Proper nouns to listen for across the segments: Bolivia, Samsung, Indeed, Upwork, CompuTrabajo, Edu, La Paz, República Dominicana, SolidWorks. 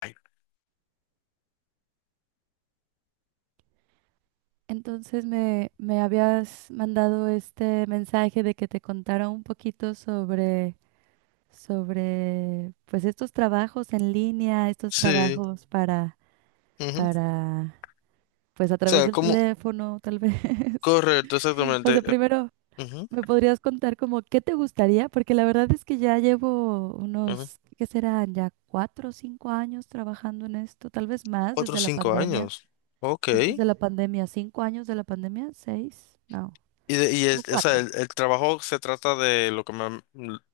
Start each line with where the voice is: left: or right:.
left: Ay.
right: Entonces me habías mandado este mensaje de que te contara un poquito sobre pues estos trabajos en línea, estos
left: Sí.
right: trabajos para,
left: Ujú. O
right: para, pues a través
left: sea,
right: del
left: ¿cómo?
right: teléfono, tal vez.
left: Correcto,
right: O
left: exactamente.
right: sea, primero,
left: Ujú,
right: ¿me podrías contar como qué te gustaría? Porque la verdad es que ya llevo
left: ujú.
right: unos, ¿qué serán? Ya 4 o 5 años trabajando en esto, tal vez más
left: Cuatro o
right: desde la
left: cinco
right: pandemia.
left: años. Ok.
right: ¿Cuántos
left: Y
right: de la pandemia? ¿5 años de la pandemia? ¿Seis? No, como
left: o sea,
right: cuatro.
left: el trabajo se trata de lo que me...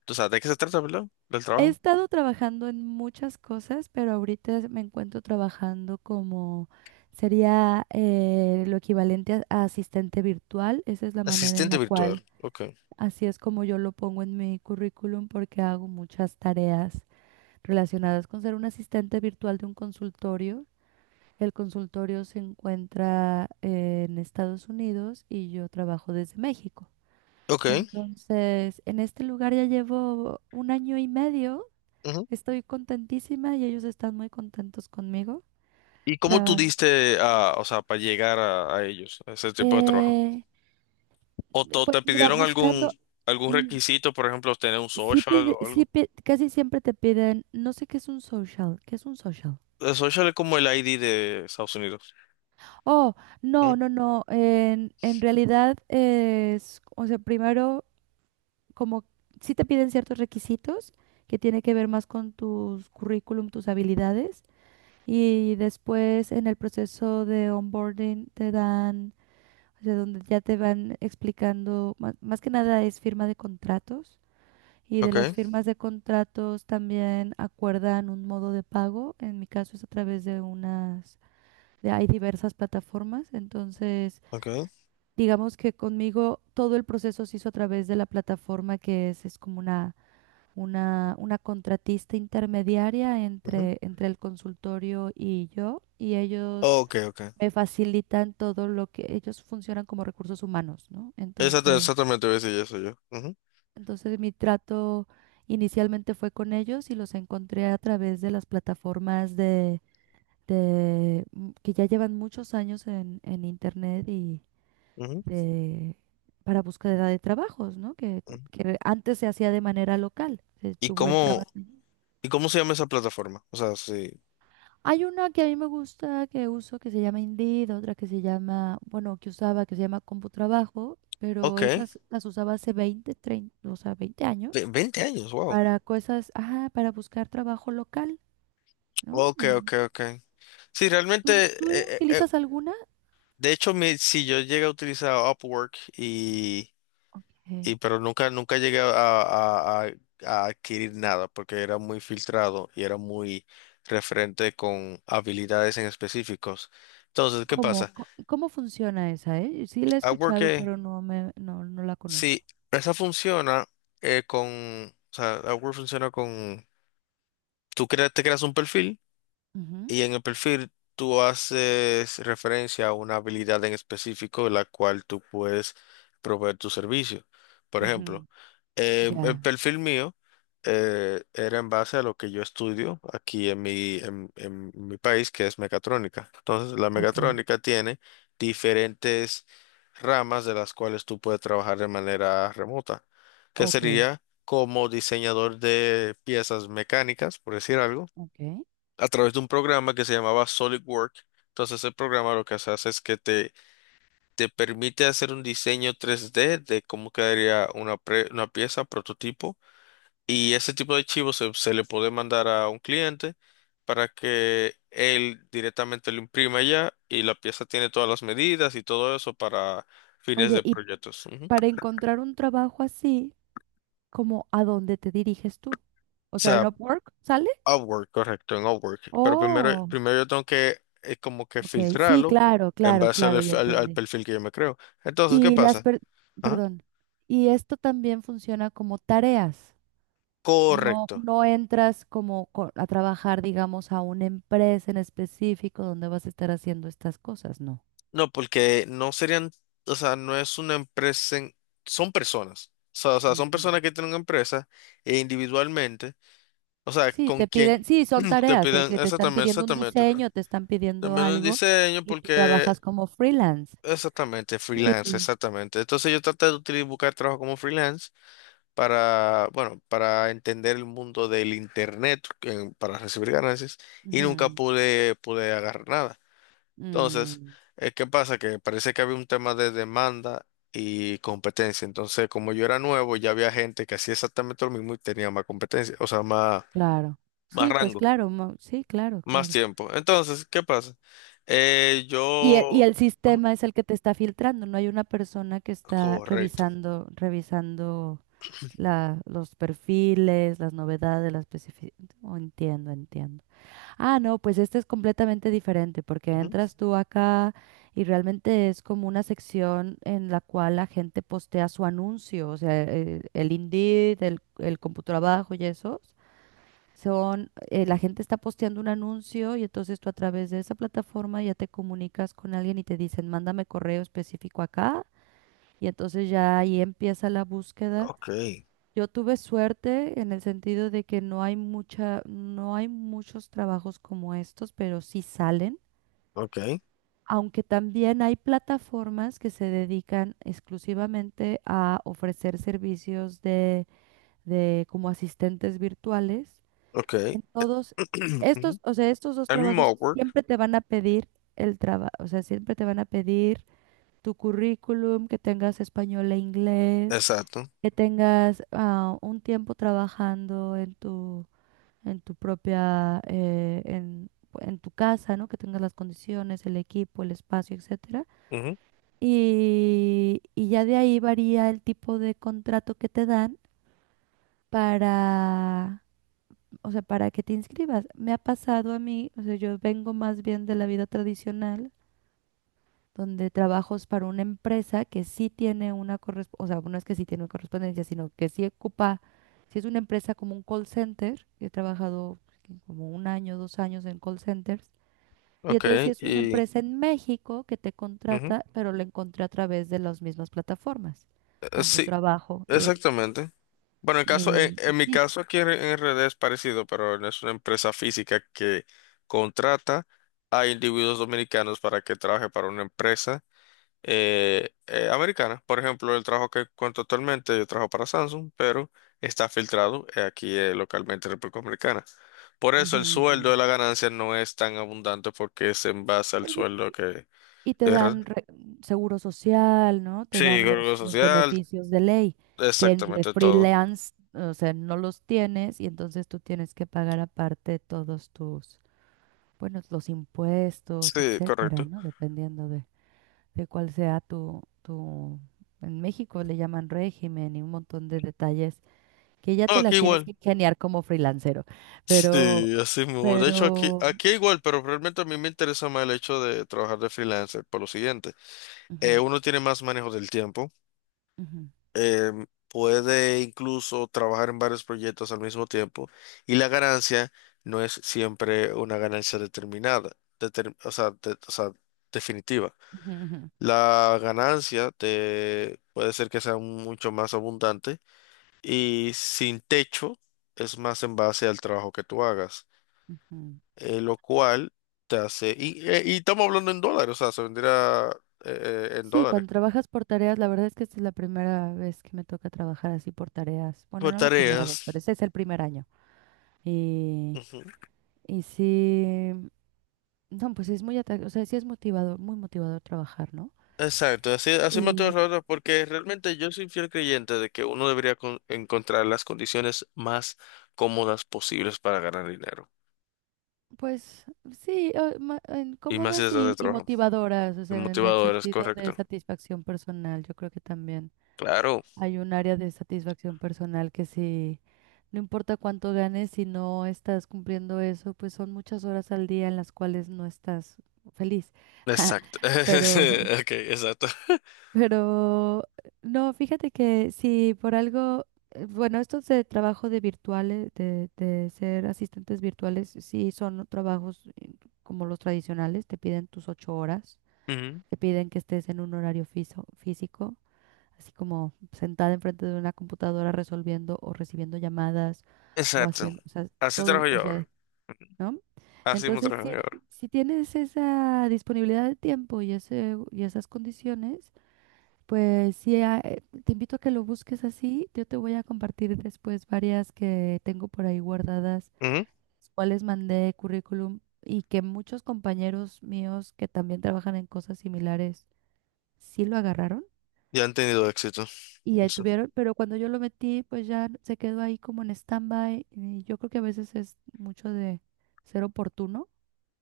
left: O sea, ¿de qué se trata, verdad? Del
right: He
left: trabajo.
right: estado trabajando en muchas cosas, pero ahorita me encuentro trabajando como sería lo equivalente a asistente virtual. Esa es la manera en
left: Asistente
right: la
left: virtual.
right: cual,
left: Ok.
right: así es como yo lo pongo en mi currículum porque hago muchas tareas relacionadas con ser un asistente virtual de un consultorio. El consultorio se encuentra en Estados Unidos y yo trabajo desde México.
left: Ok.
right: Entonces, en este lugar ya llevo un año y medio.
left: Ujú.
right: Estoy contentísima y ellos están muy contentos conmigo.
left: ¿Y cómo tú
right: Tra-
left: diste a, o sea, para llegar a ellos, a ese tipo de trabajo?
right: eh, pues
left: ¿Te
right: mira,
left: pidieron algún,
right: buscando,
left: algún
right: mm,
left: requisito, por ejemplo, tener un social o algo?
right: casi siempre te piden, no sé qué es un social. ¿Qué es un social?
left: El social es como el ID de Estados Unidos.
right: Oh,
left: ¿Mm?
right: no, no, no, en realidad es, o sea, primero, como sí te piden ciertos requisitos que tiene que ver más con tus currículum, tus habilidades, y después en el proceso de onboarding te dan, o sea, donde ya te van explicando, más, que nada es firma de contratos, y de las
left: Ok.
right: firmas de contratos también acuerdan un modo de pago. En mi caso es a través de unas, de, hay diversas plataformas. Entonces
left: Ok.
right: digamos que conmigo todo el proceso se hizo a través de la plataforma, que es como una, contratista intermediaria entre el consultorio y yo, y ellos
left: Ok, ok.
right: me facilitan todo. Lo que ellos funcionan como recursos humanos, ¿no? Entonces,
left: Exactamente voy a decir eso yo. Ujú,
right: entonces mi trato inicialmente fue con ellos, y los encontré a través de las plataformas de que ya llevan muchos años en internet, y
left: ujú,
right: de para búsqueda de trabajos, ¿no? Que,
left: ujú.
right: que antes se hacía de manera local.
left: ¿Y
right: Tú
left: cómo,
right: entrabas.
left: y cómo se llama esa plataforma? O sea, sí.
right: Hay una que a mí me gusta, que uso, que se llama Indeed; otra que se llama, bueno, que usaba, que se llama CompuTrabajo, pero
left: Ok.
right: esas las usaba hace 20 treinta, o sea, veinte años
left: 20 años, wow.
right: para cosas, ajá, para buscar trabajo local, ¿no?
left: Ok, ok,
right: En-
left: ok. Sí,
right: ¿tú,
left: realmente,
right: tú utilizas alguna?
left: de hecho, mi, si yo llegué a utilizar Upwork y,
right: Ok.
left: y pero nunca llegué a, a adquirir nada porque era muy filtrado y era muy referente con habilidades en específicos. Entonces, ¿qué
right: ¿Cómo,
left: pasa?
right: cómo funciona esa, Sí la he
left: Upwork.
right: escuchado, pero no me, no, no la conozco.
left: Sí, esa funciona con, o sea, Upwork funciona con, te creas un perfil.
right: Ujú,
left: Y en el perfil tú haces referencia a una habilidad en específico la cual tú puedes proveer tu servicio. Por
right: ujú,
left: ejemplo, el
right: ya,
left: perfil mío era en base a lo que yo estudio aquí en mi, en mi país, que es mecatrónica. Entonces, la
right: ok,
left: mecatrónica tiene diferentes ramas de las cuales tú puedes trabajar de manera remota, que
right: ok,
left: sería como diseñador de piezas mecánicas, por decir algo,
right: ok.
left: a través de un programa que se llamaba SolidWorks. Entonces, el programa lo que se hace es que te permite hacer un diseño 3D de cómo quedaría una, una pieza, prototipo, y ese tipo de archivos se le puede mandar a un cliente para que él directamente lo imprima ya, y la pieza tiene todas las medidas y todo eso para fines
right: Oye,
left: de
right: y
left: proyectos. Ujú.
right: para
left: O
right: encontrar un trabajo así, ¿como a dónde te diriges tú? O sea,
left: sea,
right: en Upwork sale.
left: Upwork, correcto, en Upwork. Pero primero,
right: Oh,
left: primero yo tengo que como que
right: ok. Sí,
left: filtrarlo
right: claro,
left: en
right: claro,
left: base al,
right: claro, ya
left: al
right: entendí.
left: perfil que yo me creo. Entonces, ¿qué
right: Y las,
left: pasa? Ajá.
right: perdón, y esto también funciona como tareas. No,
left: Correcto.
right: no entras como a trabajar, digamos, a una empresa en específico donde vas a estar haciendo estas cosas, no.
left: No, porque no serían, o sea, no es una empresa, son personas. O sea, son
right: Ujú.
left: personas que tienen una empresa e individualmente, o sea,
right: Sí,
left: con
right: te piden,
left: quien
right: sí, son
left: te
right: tareas, es
left: piden.
right: que te están
left: Exactamente,
right: pidiendo un
left: exactamente.
right: diseño, te están pidiendo
left: También un
right: algo,
left: diseño
right: y tú
left: porque,
right: trabajas como freelance.
left: exactamente,
right: Sí.
left: freelance, exactamente. Entonces yo traté de utilizar, buscar trabajo como freelance, para, bueno, para entender el mundo del internet, para recibir ganancias, y nunca
right: Ujú.
left: pude agarrar nada. Entonces,
right: Mm.
left: ¿qué pasa? Que parece que había un tema de demanda y competencia. Entonces, como yo era nuevo, ya había gente que hacía exactamente lo mismo y tenía más competencia, o sea, más,
right: Claro.
left: más
right: Sí, pues
left: rango,
right: claro, sí, claro,
left: más
right: claro.
left: tiempo. Entonces, ¿qué pasa?
right: Y el, y
left: Yo...
right: el
left: Ajá.
right: sistema es el que te está filtrando, no hay una persona que está
left: Correcto.
right: revisando, revisando la, los perfiles, las novedades, las especificaciones. Entiendo, entiendo. Ah, no, pues este es completamente diferente, porque
left: Ujú.
right: entras tú acá y realmente es como una sección en la cual la gente postea su anuncio, o sea, el Indeed, el CompuTrabajo y eso. Son, la gente está posteando un anuncio, y entonces tú a través de esa plataforma ya te comunicas con alguien y te dicen, mándame correo específico acá. Y entonces ya ahí empieza la búsqueda.
left: Ok,
right: Yo tuve suerte en el sentido de que no hay mucha, no hay muchos trabajos como estos, pero sí salen.
left: ok,
right: Aunque también hay plataformas que se dedican exclusivamente a ofrecer servicios de, como asistentes virtuales.
left: ok.
right: En todos
left: Ujú.
right: estos, o sea, estos dos
left: El mismo
right: trabajos
left: Upwork,
right: siempre te van a pedir el trabajo, o sea, siempre te van a pedir tu currículum, que tengas español e inglés,
left: exacto.
right: que tengas un tiempo trabajando en tu propia, en tu casa, ¿no? Que tengas las condiciones, el equipo, el espacio, etcétera. Y ya de ahí varía el tipo de contrato que te dan para, o sea, para que te inscribas. Me ha pasado a mí, o sea, yo vengo más bien de la vida tradicional, donde trabajos para una empresa que sí tiene una correspondencia, o sea, no es que sí tiene una correspondencia, sino que sí ocupa, si es una empresa como un call center, he trabajado como un año, 2 años en call centers, y
left: Ok,
right: entonces si es una
left: y
right: empresa en México que te
left: ujú,
right: contrata, pero la encontré a través de las mismas plataformas,
left: sí,
right: CompuTrabajo y,
left: exactamente. Bueno, el caso,
right: y
left: en mi
right: Indeed.
left: caso aquí en R D es parecido, pero no es una empresa física que contrata a individuos dominicanos para que trabaje para una empresa americana. Por ejemplo, el trabajo que cuento actualmente, yo trabajo para Samsung, pero está filtrado aquí localmente en República Dominicana. Por eso el sueldo
right: Ujú,
left: de la ganancia no es tan abundante porque es en base al
right: ujú.
left: sueldo que
right: Y te
left: de re-
right: dan seguro social, ¿no? Te
left: sí,
right: dan
left: Seguro
right: los
left: Social,
right: beneficios de ley, que en de
left: exactamente todo.
right: freelance, o sea, no los tienes, y entonces tú tienes que pagar aparte todos tus, bueno, los impuestos,
left: Sí,
right: etcétera,
left: correcto.
right: ¿no? Dependiendo de, cuál sea tu, tu, en México le llaman régimen, y un montón de detalles que ya
left: No,
right: te
left: aquí
right: las tienes
left: igual.
right: que ingeniar como freelancero. Pero,
left: Sí, así mismo. De hecho, aquí,
right: pero,
left: aquí igual, pero realmente a mí me interesa más el hecho de trabajar de freelancer por lo siguiente.
right: ujú,
left: Uno tiene más manejo del tiempo,
right: ujú,
left: eh, puede incluso trabajar en varios proyectos al mismo tiempo, y la ganancia no es siempre una ganancia determinada, o sea, o sea, definitiva.
right: ujú,
left: La ganancia puede ser que sea mucho más abundante y sin techo, es más en base al trabajo que tú hagas,
right: ujú, ujú.
left: lo cual te hace, y estamos hablando en dólares, o sea, se venderá en
right: Sí,
left: dólares.
right: cuando trabajas por tareas, la verdad es que esta es la primera vez que me toca trabajar así por tareas. Bueno,
left: Por
right: no la primera vez, pero
left: tareas.
right: ese es el primer año. Y,
left: Ujú.
right: y sí, no, pues es muy, o sea, sí es motivador, muy motivador trabajar, ¿no?
left: Exacto, así, así me estoy
right: Y
left: ahorrando porque realmente yo soy fiel creyente de que uno debería encontrar las condiciones más cómodas posibles para ganar dinero.
right: pues sí, en
left: Y más si
right: cómodas
left: estás de
right: y
left: trabajo.
right: motivadoras, o
left: Y
right: sea, en el
left: motivador, es
right: sentido de
left: correcto.
right: satisfacción personal, yo creo que también.
left: Claro,
right: Hay un área de satisfacción personal que si no importa cuánto ganes, si no estás cumpliendo eso, pues son muchas horas al día en las cuales no estás feliz.
left: exacto.
right: Pero,
left: Ok, exacto.
right: pero, no, fíjate que si por algo, bueno, estos de trabajo de virtuales, de ser asistentes virtuales, sí son trabajos como los tradicionales, te piden tus 8 horas,
left: Ujú.
right: te piden que estés en un horario físico, así como sentada enfrente de una computadora resolviendo o recibiendo llamadas o
left: Exacto.
right: haciendo, o sea,
left: Así
right: todo,
left: trabajo
right: o
left: yo
right: sea,
left: ahora.
right: ¿no?
left: Así mismo
right: Entonces, si,
left: trabajan ahora.
right: si tienes esa disponibilidad de tiempo y, ese, y esas condiciones, pues sí, te invito a que lo busques así. Yo te voy a compartir después varias que tengo por ahí guardadas,
left: Ujú.
right: las cuales mandé currículum, y que muchos compañeros míos que también trabajan en cosas similares sí lo agarraron.
left: Ya han tenido éxito.
right: Y ahí
left: Eso.
right: tuvieron, pero cuando yo lo metí, pues ya se quedó ahí como en stand-by. Y yo creo que a veces es mucho de ser oportuno,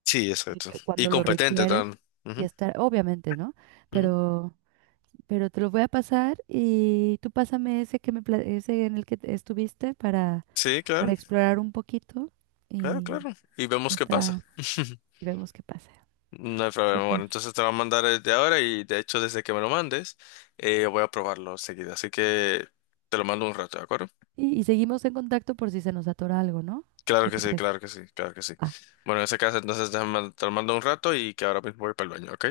left: Sí,
right: y
left: exacto.
right: que
left: Y
right: cuando lo
left: competente
right: requieren
left: también.
right: y
left: Ujú,
right: estar, obviamente, ¿no?
left: ujú.
right: Pero, pero te lo voy a pasar, y tú pásame ese que me, ese en el que estuviste
left: Sí, claro,
right: para explorar un poquito,
left: claro,
right: y
left: claro. Y vemos
right: ya
left: qué pasa.
right: está, y vemos qué pasa.
left: No hay problema. Bueno,
right: Súper.
left: entonces te va a mandar desde ahora, y de hecho desde que me lo mandes, voy a probarlo seguida. Así que te lo mando un rato, ¿de acuerdo?
right: Y seguimos en contacto por si se nos atora algo, ¿no?
left: Claro
right: ¿Qué
left: que
right: te
left: sí,
right: parece?
left: claro que sí, claro que sí.
right: Ah,
left: Bueno, en ese caso entonces te lo mando un rato y que ahora mismo voy para el baño, ¿ok?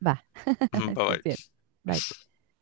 right: va,
left: Bye
right: estés bien.
left: bye.
right: Bye.